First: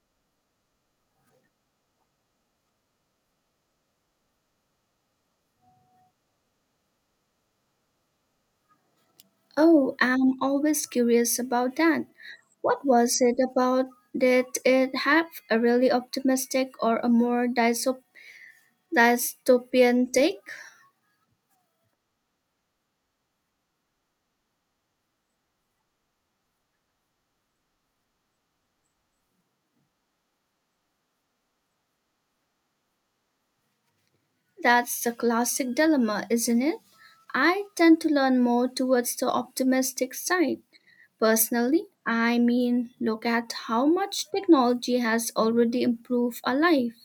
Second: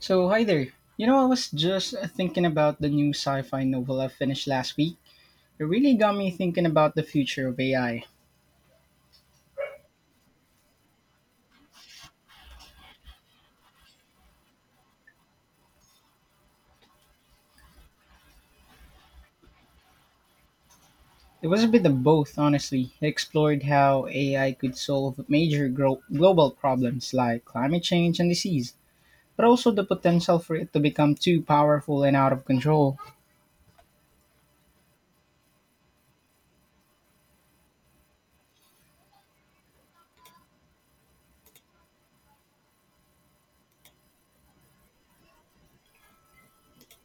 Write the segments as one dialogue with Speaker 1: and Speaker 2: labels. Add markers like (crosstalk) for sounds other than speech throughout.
Speaker 1: So, hi there. I was just thinking about the new sci fi novel I finished last week. It really got me thinking about the future of AI.
Speaker 2: Oh, I'm always curious about that. What was it about? Did it have a really optimistic or a more dystopian take?
Speaker 1: It was a bit of both, honestly. It explored how AI could solve major global problems like climate change and disease, but also the potential for it to become too powerful and out of control.
Speaker 2: That's the classic dilemma, isn't it? I tend to learn more towards the optimistic side. Personally, I mean, look at how much technology has already improved our life.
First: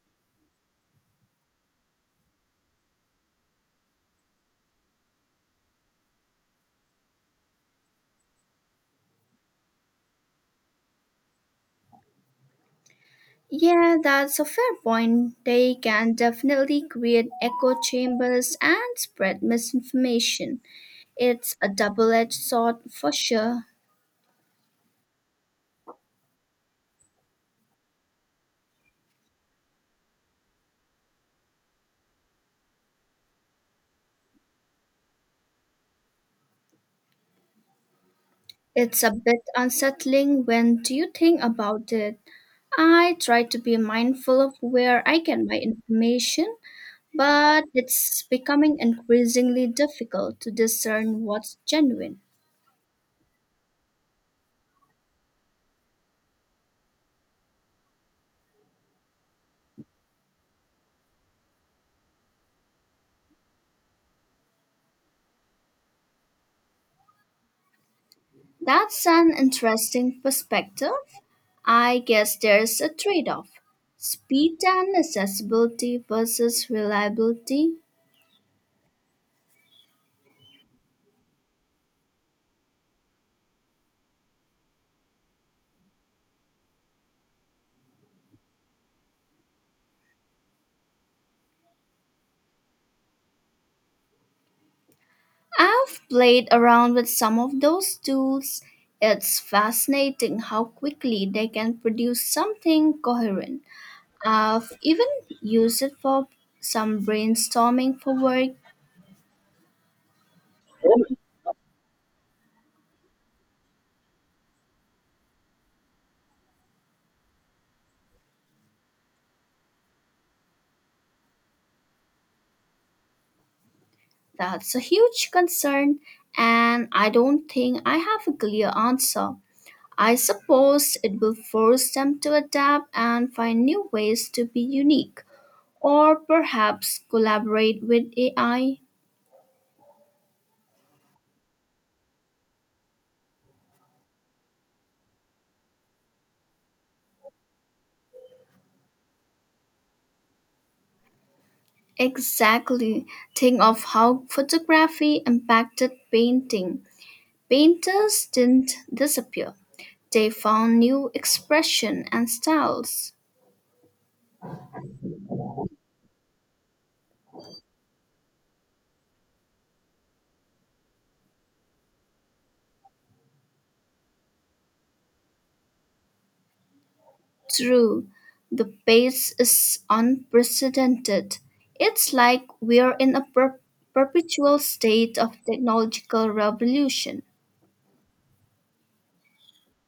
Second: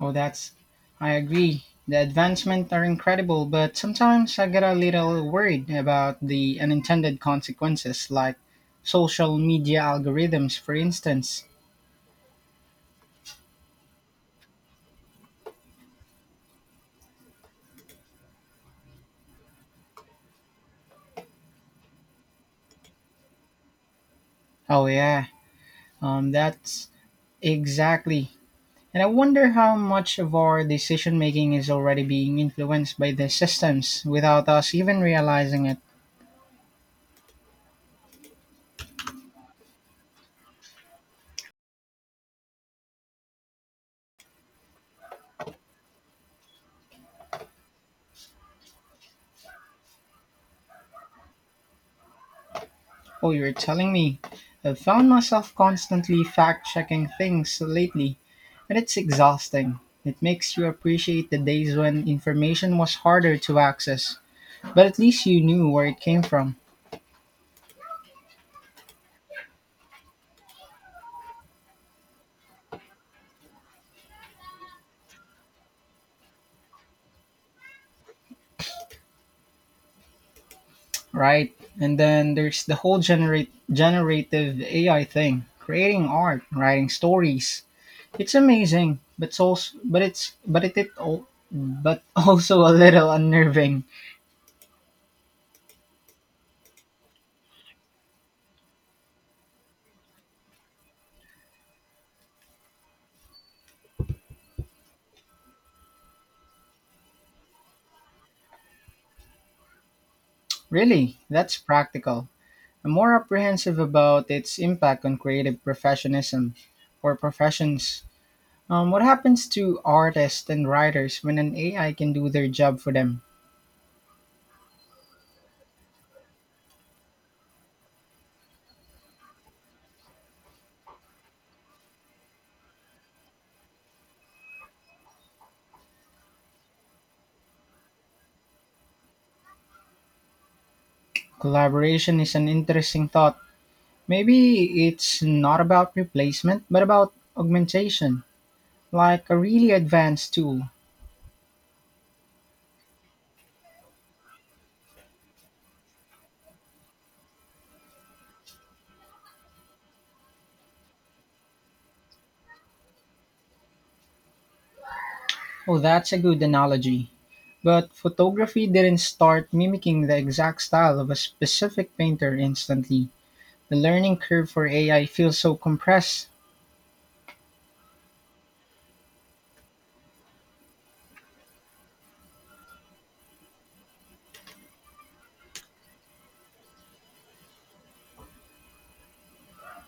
Speaker 1: Oh, that's, I agree. The advancements are incredible, but sometimes I get a little worried about the unintended consequences, like social media algorithms, for instance.
Speaker 2: Yeah, that's a fair point. They can definitely create echo chambers and spread misinformation. It's a double edged sword for sure.
Speaker 1: Oh, yeah, that's exactly. And I wonder how much of our decision making is already being influenced by the systems without us even realizing it.
Speaker 2: It's a bit unsettling when do you think about it. I try to be mindful of where I get my information, but it's becoming increasingly difficult to discern what's genuine.
Speaker 1: Oh, you're telling me. I've found myself constantly fact checking things lately, and it's exhausting. It makes you appreciate the days when information was harder to access, but at least you knew where it came from,
Speaker 2: That's an interesting perspective. I guess there's a trade off speed and accessibility versus reliability.
Speaker 1: right? And then there's the whole generative AI thing, creating art, writing stories. It's amazing, but so but it's but it al- but (laughs) also a little unnerving.
Speaker 2: I've played around with some of those tools. It's fascinating how quickly they can produce something coherent. I've even used it for some brainstorming for work.
Speaker 1: Really, that's practical. I'm more apprehensive about its impact on creative professionism or professions. What happens to artists and writers when an AI can do their job for them?
Speaker 2: That's a huge concern, and I don't think I have a clear answer. I suppose it will force them to adapt and find new ways to be unique, or perhaps collaborate with AI.
Speaker 1: Collaboration is an interesting thought. Maybe it's not about replacement, but about augmentation, like a really advanced tool.
Speaker 2: Exactly. Think of how photography impacted painting. Painters didn't disappear, they found new expression and styles.
Speaker 1: Oh, that's a good analogy. But photography didn't start mimicking the exact style of a specific painter instantly. The learning curve for AI feels so compressed.
Speaker 2: True, the pace is unprecedented. It's like we're in a perpetual state of technological revolution.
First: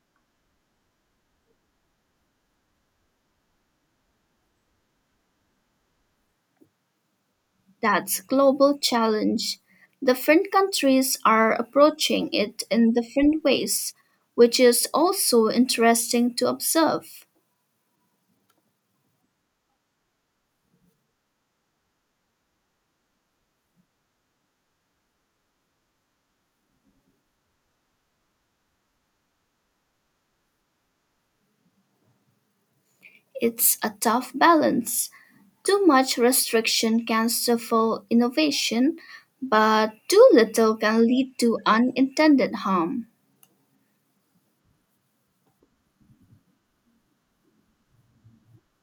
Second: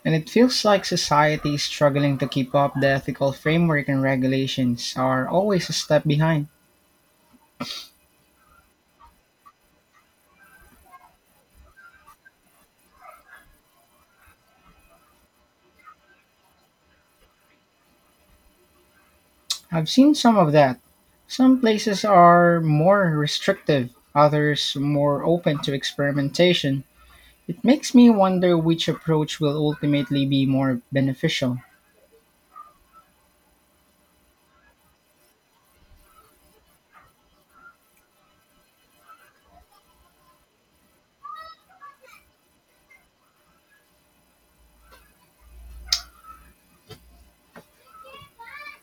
Speaker 1: And it feels like society is struggling to keep up. The ethical framework and regulations are always a step behind.
Speaker 2: That's global challenge. Different countries are approaching it in different ways, which is also interesting to observe.
Speaker 1: I've seen some of that. Some places are more restrictive, others more open to experimentation. It makes me wonder which approach will ultimately be more beneficial.
Speaker 2: It's a tough balance. Too much restriction can stifle innovation, but too little can lead to unintended harm.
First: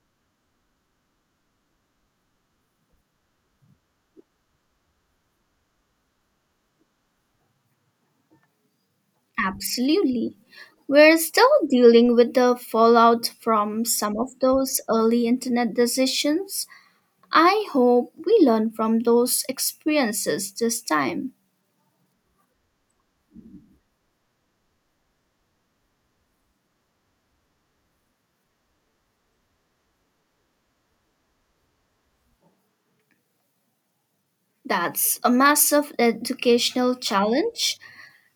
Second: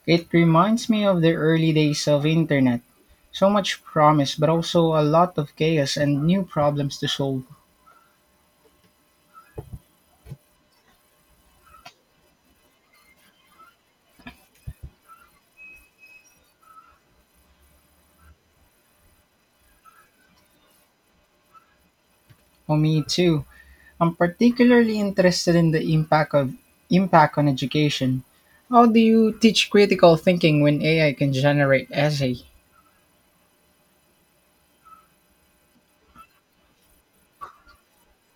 Speaker 1: It reminds me of the early days of internet. So much promise, but also a lot of chaos and new problems to solve.
Speaker 2: Absolutely. We're still dealing with the fallout from some of those early internet decisions. I hope we learn from those experiences this time.
Speaker 1: Oh, me too. I'm particularly interested in the impact on education. How do you teach critical thinking when AI can generate essay?
Speaker 2: That's a massive educational challenge.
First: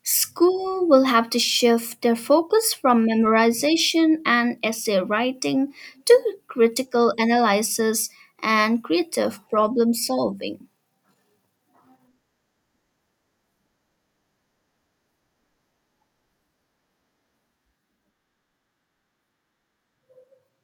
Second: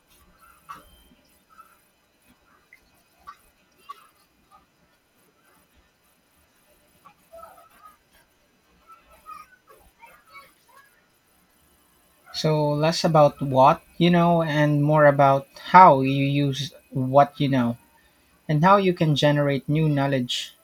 Speaker 2: School will have to shift their focus from memorization and essay writing to critical analysis and creative problem solving.
Speaker 1: So less about what you know and more about how you use what you know and how you can generate new knowledge.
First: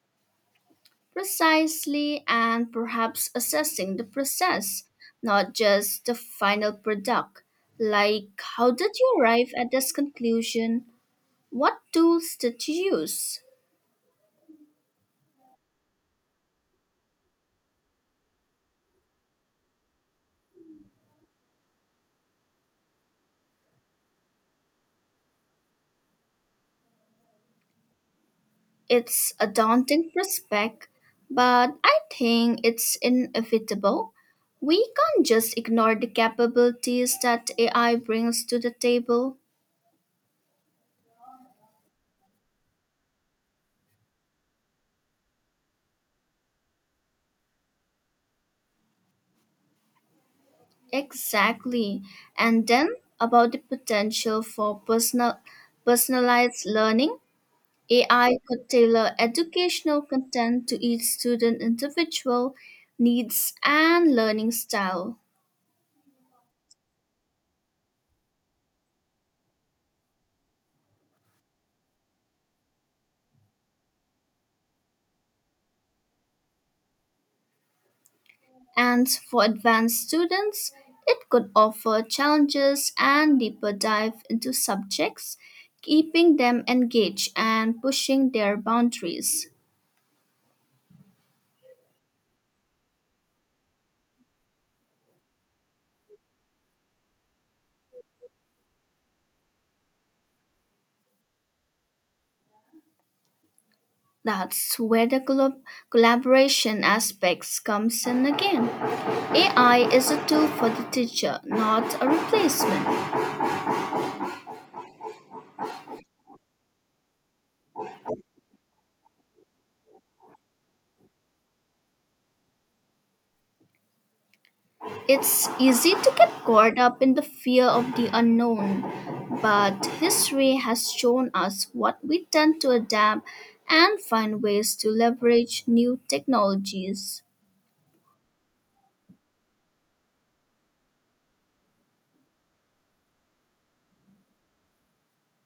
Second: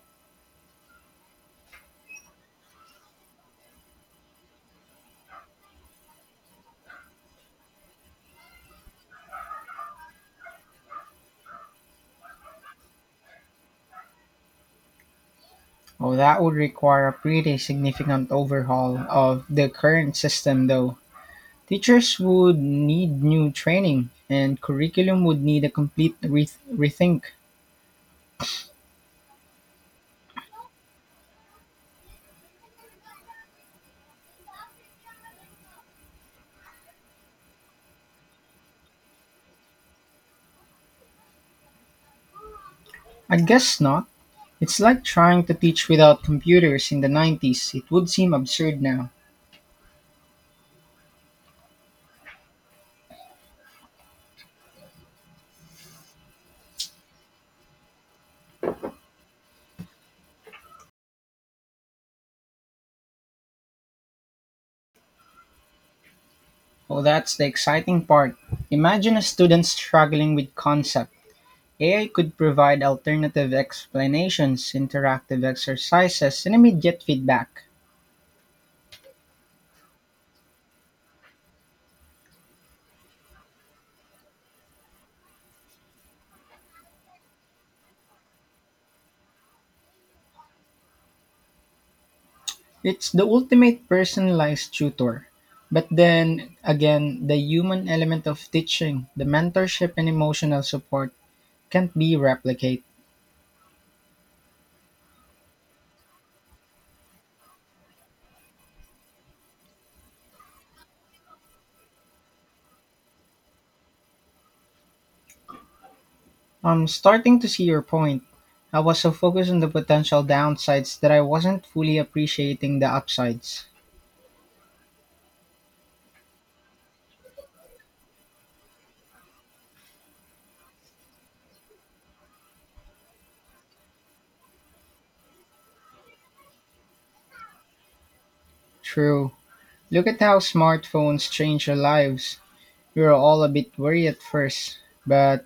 Speaker 2: Precisely, and perhaps assessing the process, not just the final product. Like, how did you arrive at this conclusion? What tools did you use?
Speaker 1: Oh, that would require a pretty significant overhaul of the current system though. Teachers would need new training and curriculum would need a complete rethink.
Speaker 2: It's a daunting prospect, but I think it's inevitable. We can't just ignore the capabilities that AI brings to the table.
Speaker 1: I guess not. It's like trying to teach without computers in the 90s. It would seem absurd now.
Speaker 2: Exactly. And then about the potential for personalized learning, AI could tailor educational content to each student individual needs and learning style.
Speaker 1: Oh, that's the exciting part. Imagine a student struggling with concept. AI could provide alternative explanations, interactive exercises, and immediate feedback.
Speaker 2: And for advanced students, it could offer challenges and deeper dive into subjects, keeping them engaged and pushing their boundaries.
Speaker 1: It's the ultimate personalized tutor. But then again, the human element of teaching, the mentorship and emotional support can't be replicated.
Speaker 2: That's where the collaboration aspects comes in again. AI is a tool for the teacher, not a replacement.
Speaker 1: I'm starting to see your point. I was so focused on the potential downsides that I wasn't fully appreciating the upsides.
Speaker 2: It's easy to get caught up in the fear of the unknown, but history has shown us what we tend to adapt and find ways to leverage new technologies.
Speaker 1: True. Look at how smartphones change our lives. We were all a bit worried at first, but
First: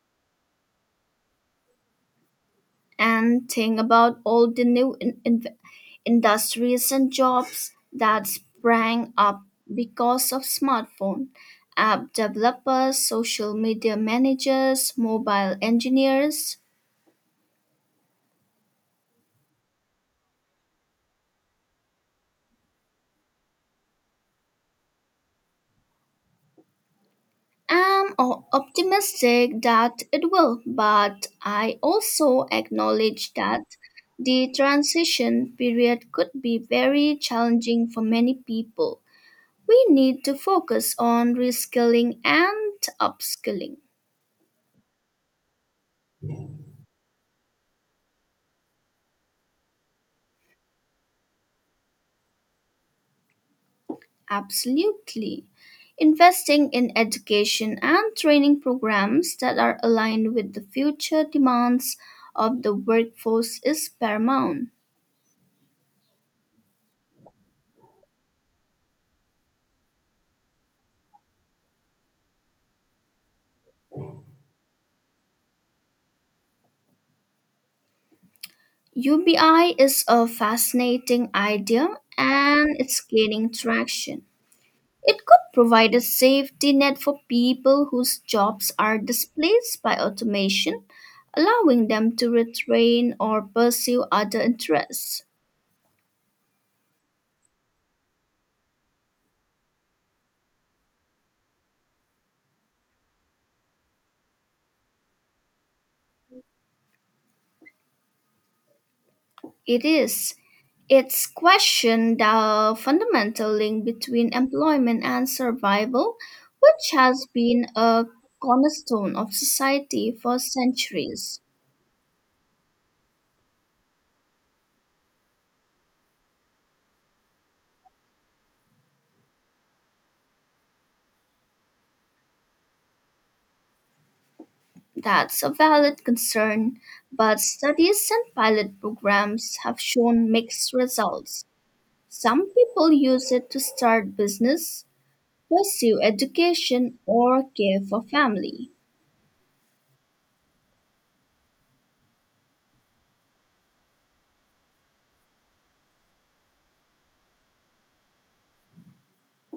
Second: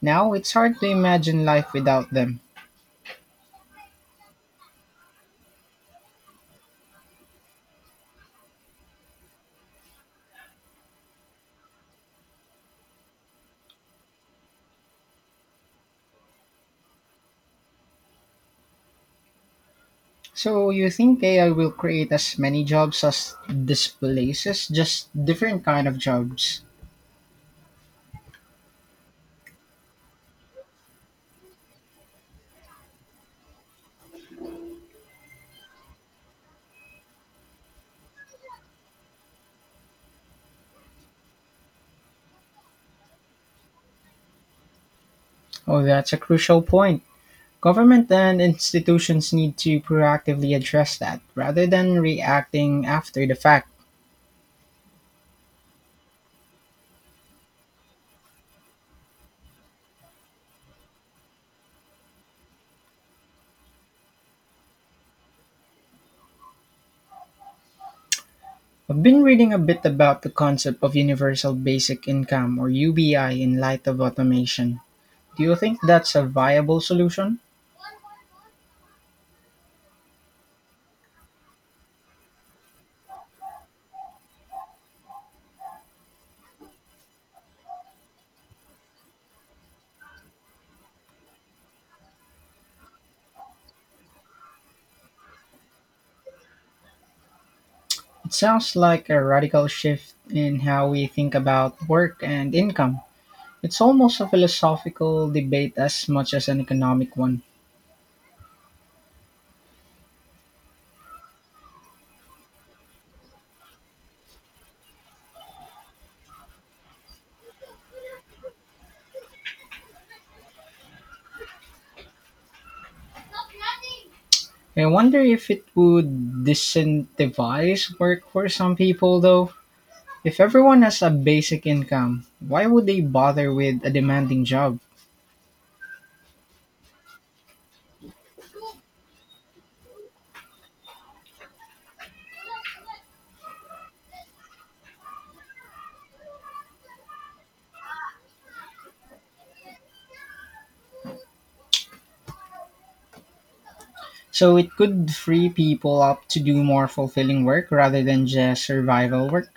Speaker 1: now it's hard to imagine life without them.
Speaker 2: And think about all the new industries and jobs that sprang up because of smartphone. App developers, social media managers, mobile engineers,
Speaker 1: So you think AI will create as many jobs as displaces, just different kind of jobs?
Speaker 2: I am optimistic that it will, but I also acknowledge that the transition period could be very challenging for many people. We need to focus on reskilling and upskilling.
Speaker 1: Oh, that's a crucial point. Government and institutions need to proactively address that rather than reacting after the fact.
Speaker 2: Absolutely. Investing in education and training programs that are aligned with the future demands of the workforce is paramount.
Speaker 1: I've been reading a bit about the concept of universal basic income or UBI in light of automation. Do you think that's a viable solution?
Speaker 2: UBI is a fascinating idea and it's gaining traction. It could provide a safety net for people whose jobs are displaced by automation, allowing them to retrain or pursue other interests.
Speaker 1: It sounds like a radical shift in how we think about work and income. It's almost a philosophical debate as much as an economic one.
Speaker 2: It is. It's questioned the fundamental link between employment and survival, which has been a cornerstone of society for centuries.
Speaker 1: I wonder if it would disincentivize work for some people, though. If everyone has a basic income, why would they bother with a demanding job?
Speaker 2: That's a valid concern, but studies and pilot programs have shown mixed results. Some people use it to start business, pursue education, or care for family.
Speaker 1: So it could free people up to do more fulfilling work rather than just survival work.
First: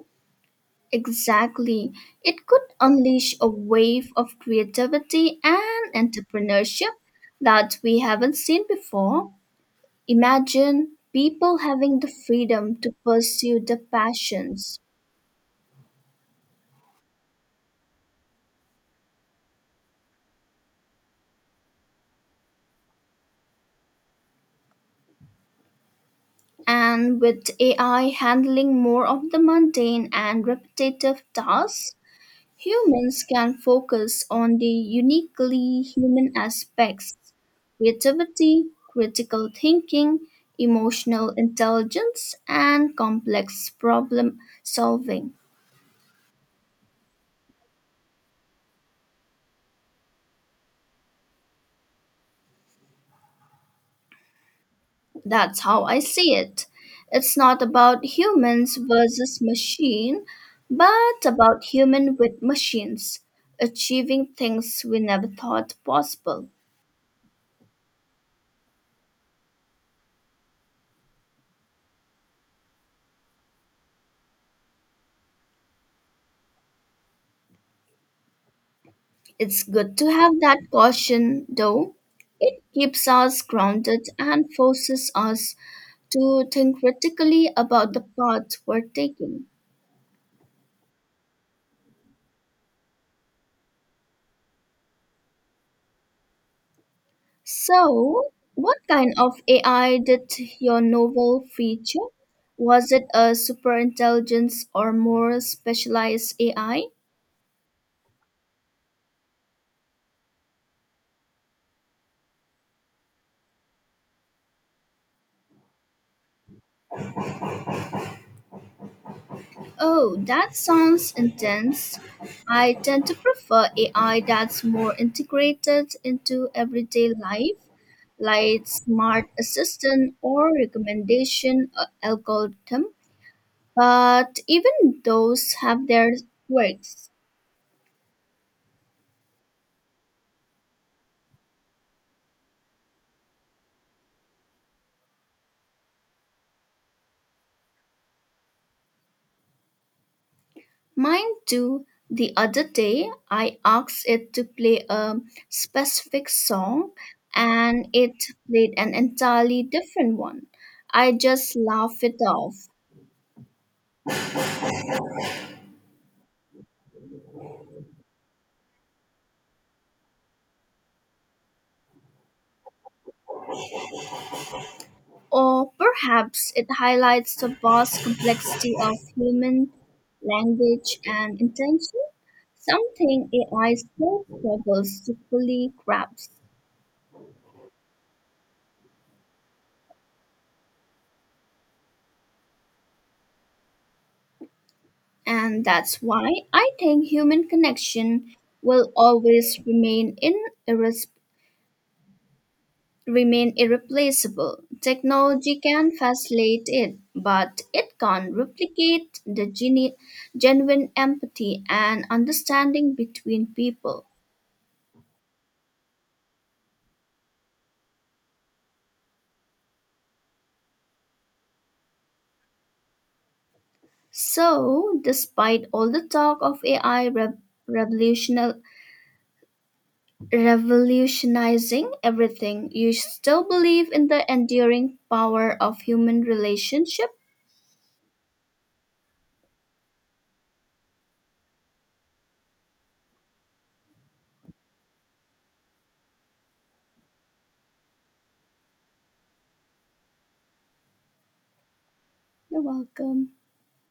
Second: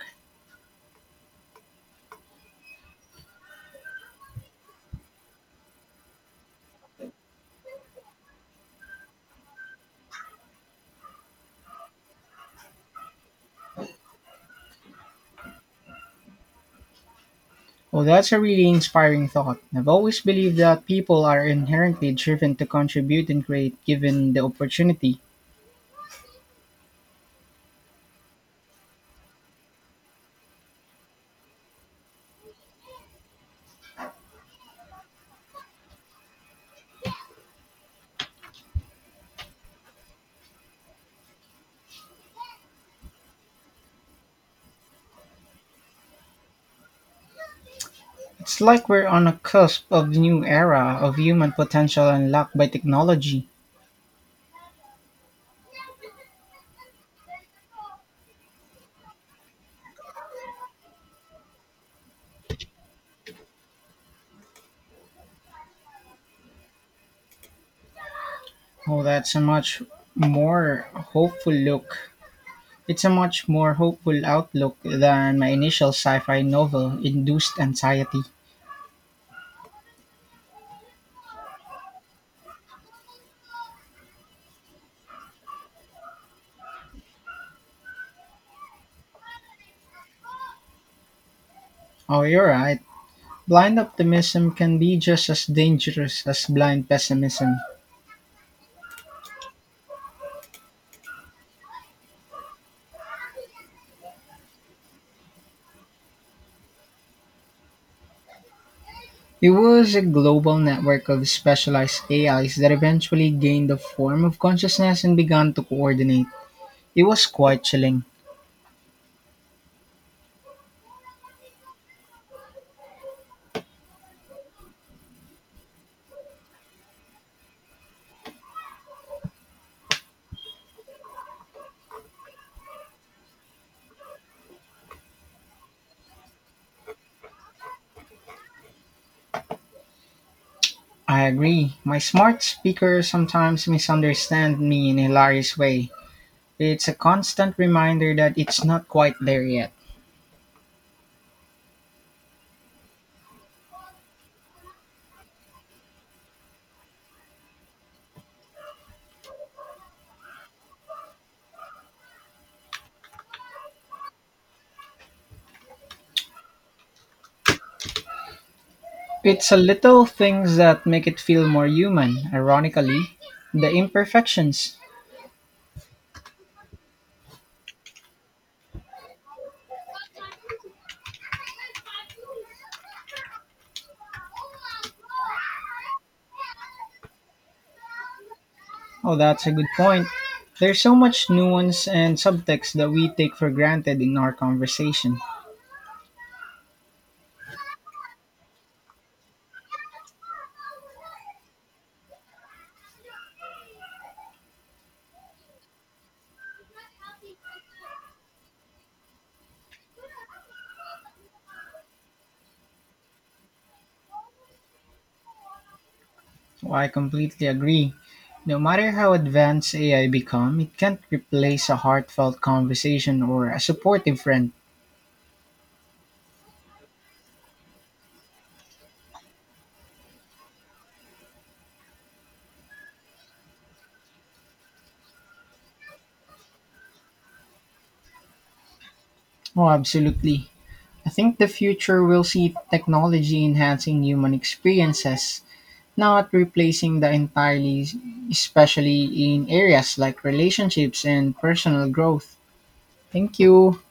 Speaker 2: Exactly. It could unleash a wave of creativity and entrepreneurship that we haven't seen before. Imagine people having the freedom to pursue their passions.
Speaker 1: Well, that's a really inspiring thought. I've always believed that people are inherently driven to contribute and create given the opportunity.
Speaker 2: And with AI handling more of the mundane and repetitive tasks, humans can focus on the uniquely human aspects creativity, critical thinking, emotional intelligence, and complex problem solving.
Speaker 1: It's like we're on a cusp of the new era of human potential unlocked by technology.
Speaker 2: That's how I see it. It's not about humans versus machine, but about human with machines achieving things we never thought possible.
Speaker 1: Oh, that's a much more hopeful look It's a much more hopeful outlook than my initial sci fi novel induced anxiety.
Speaker 2: It's good to have that caution, though. It keeps us grounded and forces us to think critically about the path we're taking.
Speaker 1: Oh, you're right. Blind optimism can be just as dangerous as blind pessimism.
Speaker 2: So, what kind of AI did your novel feature? Was it a superintelligence or more specialized AI?
Speaker 1: It was a global network of specialized AIs that eventually gained a form of consciousness and began to coordinate. It was quite chilling.
Speaker 2: Oh, that sounds intense. I tend to prefer AI that's more integrated into everyday life, like smart assistant or recommendation algorithm. But even those have their quirks.
Speaker 1: I agree. My smart speaker sometimes misunderstands me in a hilarious way. It's a constant reminder that it's not quite there yet.
Speaker 2: Mine too. The other day, I asked it to play a specific song, and it played an entirely different one. I just laughed it off.
Speaker 1: It's the little things that make it feel more human. Ironically, the imperfections.
Speaker 2: Or perhaps it highlights the vast complexity of human language and intention, something AI still struggles to fully grasp.
Speaker 1: Oh, that's a good point. There's so much nuance and subtext that we take for granted in our conversation.
Speaker 2: And that's why I think human connection will always irres- remain irreplaceable. Technology can facilitate it, but it can't replicate the genuine empathy and understanding between people.
Speaker 1: Oh, I completely agree. No matter how advanced AI become, it can't replace a heartfelt conversation or a supportive friend.
Speaker 2: So, despite all the talk of AI revolutional- revolutionizing everything, you still believe in the enduring power of human relationship?
Speaker 1: Oh, absolutely. I think the future will see technology enhancing human experiences not replacing the entirely, especially in areas like relationships and personal growth.
Speaker 2: You're welcome.
Speaker 1: Thank you.